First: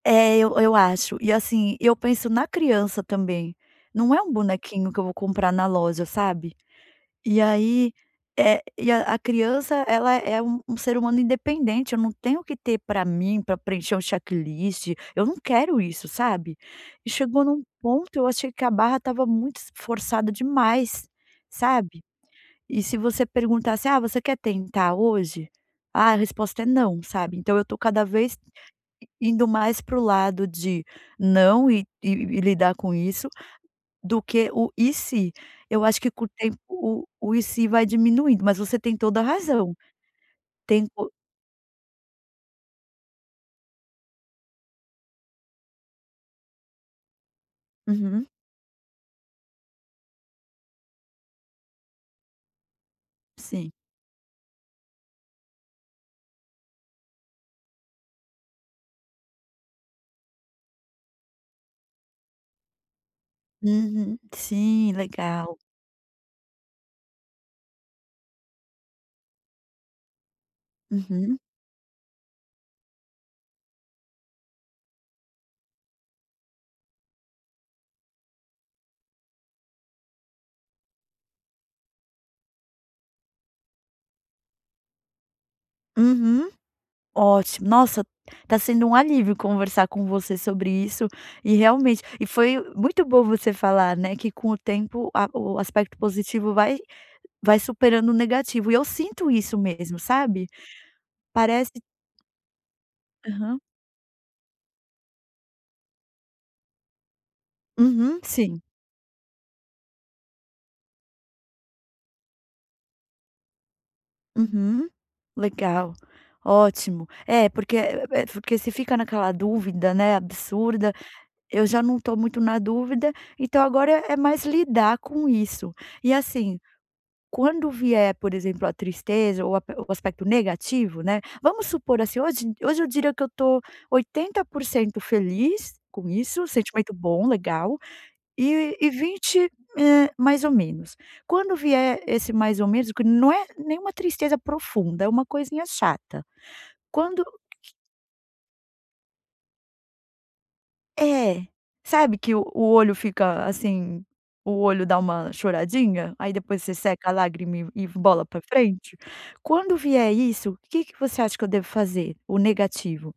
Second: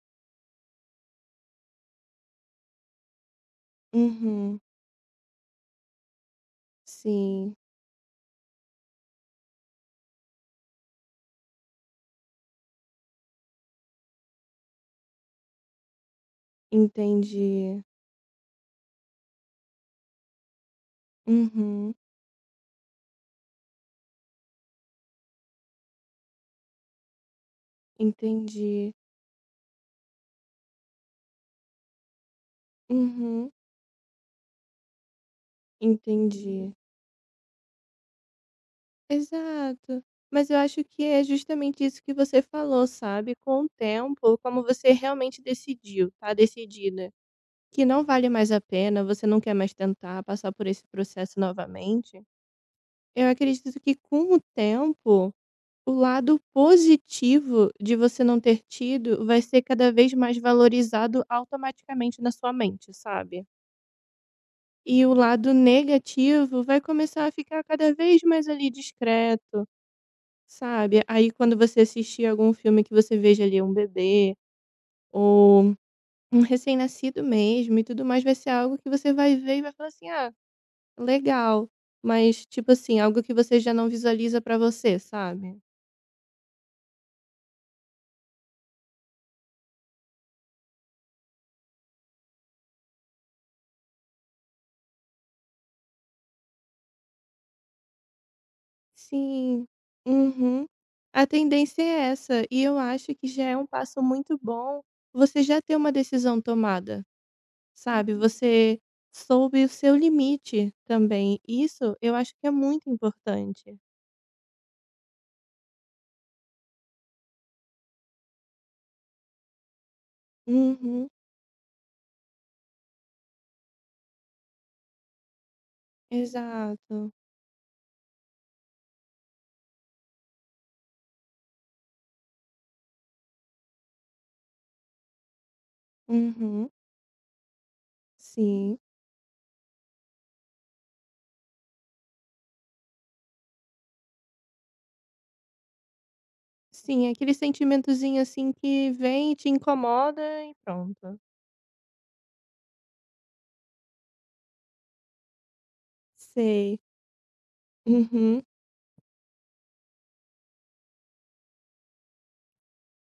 É eu eu acho e assim, eu penso na criança também, não é um Uhum. bonequinho que eu vou comprar na loja, sabe. E Sim. aí, eh, a criança ela é um um ser humano independente eu não tenho o que ter para mim para preencher um checklist eu não quero isso, sabe. E chegou em um Entendi. ponto eu achei que a barra estava muito s forçada demais, Uhum. sabe. E se você perguntasse: "Ah, você quer tentar hoje"? Ah, a resposta é "não" sabe, então eu estou cada vez Entendi. indo mais para o lado de não, e e e lidar com isso, Uhum. do que o "e se", eu acho que com o tempo Entendi. o o "e se" vai diminuindo mas você tem toda a razão, Exato. Mas eu acho que tempo é justamente isso que você falou sabe, com o tempo, como você realmente decidiu, tá decidida que não Uhum. vale mais a pena, você não quer mais tentar passar por esse processo novamente, eu Sim. acredito que com o tempo, o lado positivo de você não ter tido vai ser cada vez mais valorizado automaticamente na sua mente, sabe. Uhum, sim, E o lado legal. negativo vai começar a ficar cada vez mais ali discreto, sabe. Aí Uhum. quando você assistir algum filme que você veja ali um bebê, ou um recém nascido mesmo e tudo mais, vai ser algo que você vai ver e vai falar assim: "Ah, legal", mas tipo assim, algo que você já não visualiza para você, sabe. Uhum, ótimo. Nossa, tá sendo um alívio conversar com você sobre isso, e realmente e foi muito bom você falar, né, que com o tempo a o aspecto positivo vai vai superando o negativo e eu sinto isso Sim, mesmo sabe? uhum, a Parece tendência é essa, e eu acho que já é Aham. um passo muito bom você já ter uma decisão tomada, sabe, Uhum, sim. você soube o seu limite também, isso eu acho que é muito importante. Uhum, legal ótimo, é porque é porque você fica naquela dúvida, né, absurda, Uhum. eu já não estou muito na dúvida, então agora é mais lidar com isso. E assim, Exato. quando vier, por exemplo, a tristeza ou ape ou aspecto negativo, né, vamos supor assim hoje hoje eu diria que eu estou 80% feliz com isso Uhum. sentimento bom legal, e Sim. e 20, eh, mais ou menos. Quando vier esse mais ou menos não é nenhuma tristeza profunda, é uma coisinha chata, Sim, quando aquele sentimentozinho, assim, que vem e te incomoda, e pronto. É, sabe que o o olho fica assim, o olho dá uma choradinha aí depois você Sei. seca a lágrima e e bola para Uhum. frente? Quando vier isso que que você acha que eu devo fazer? O negativo.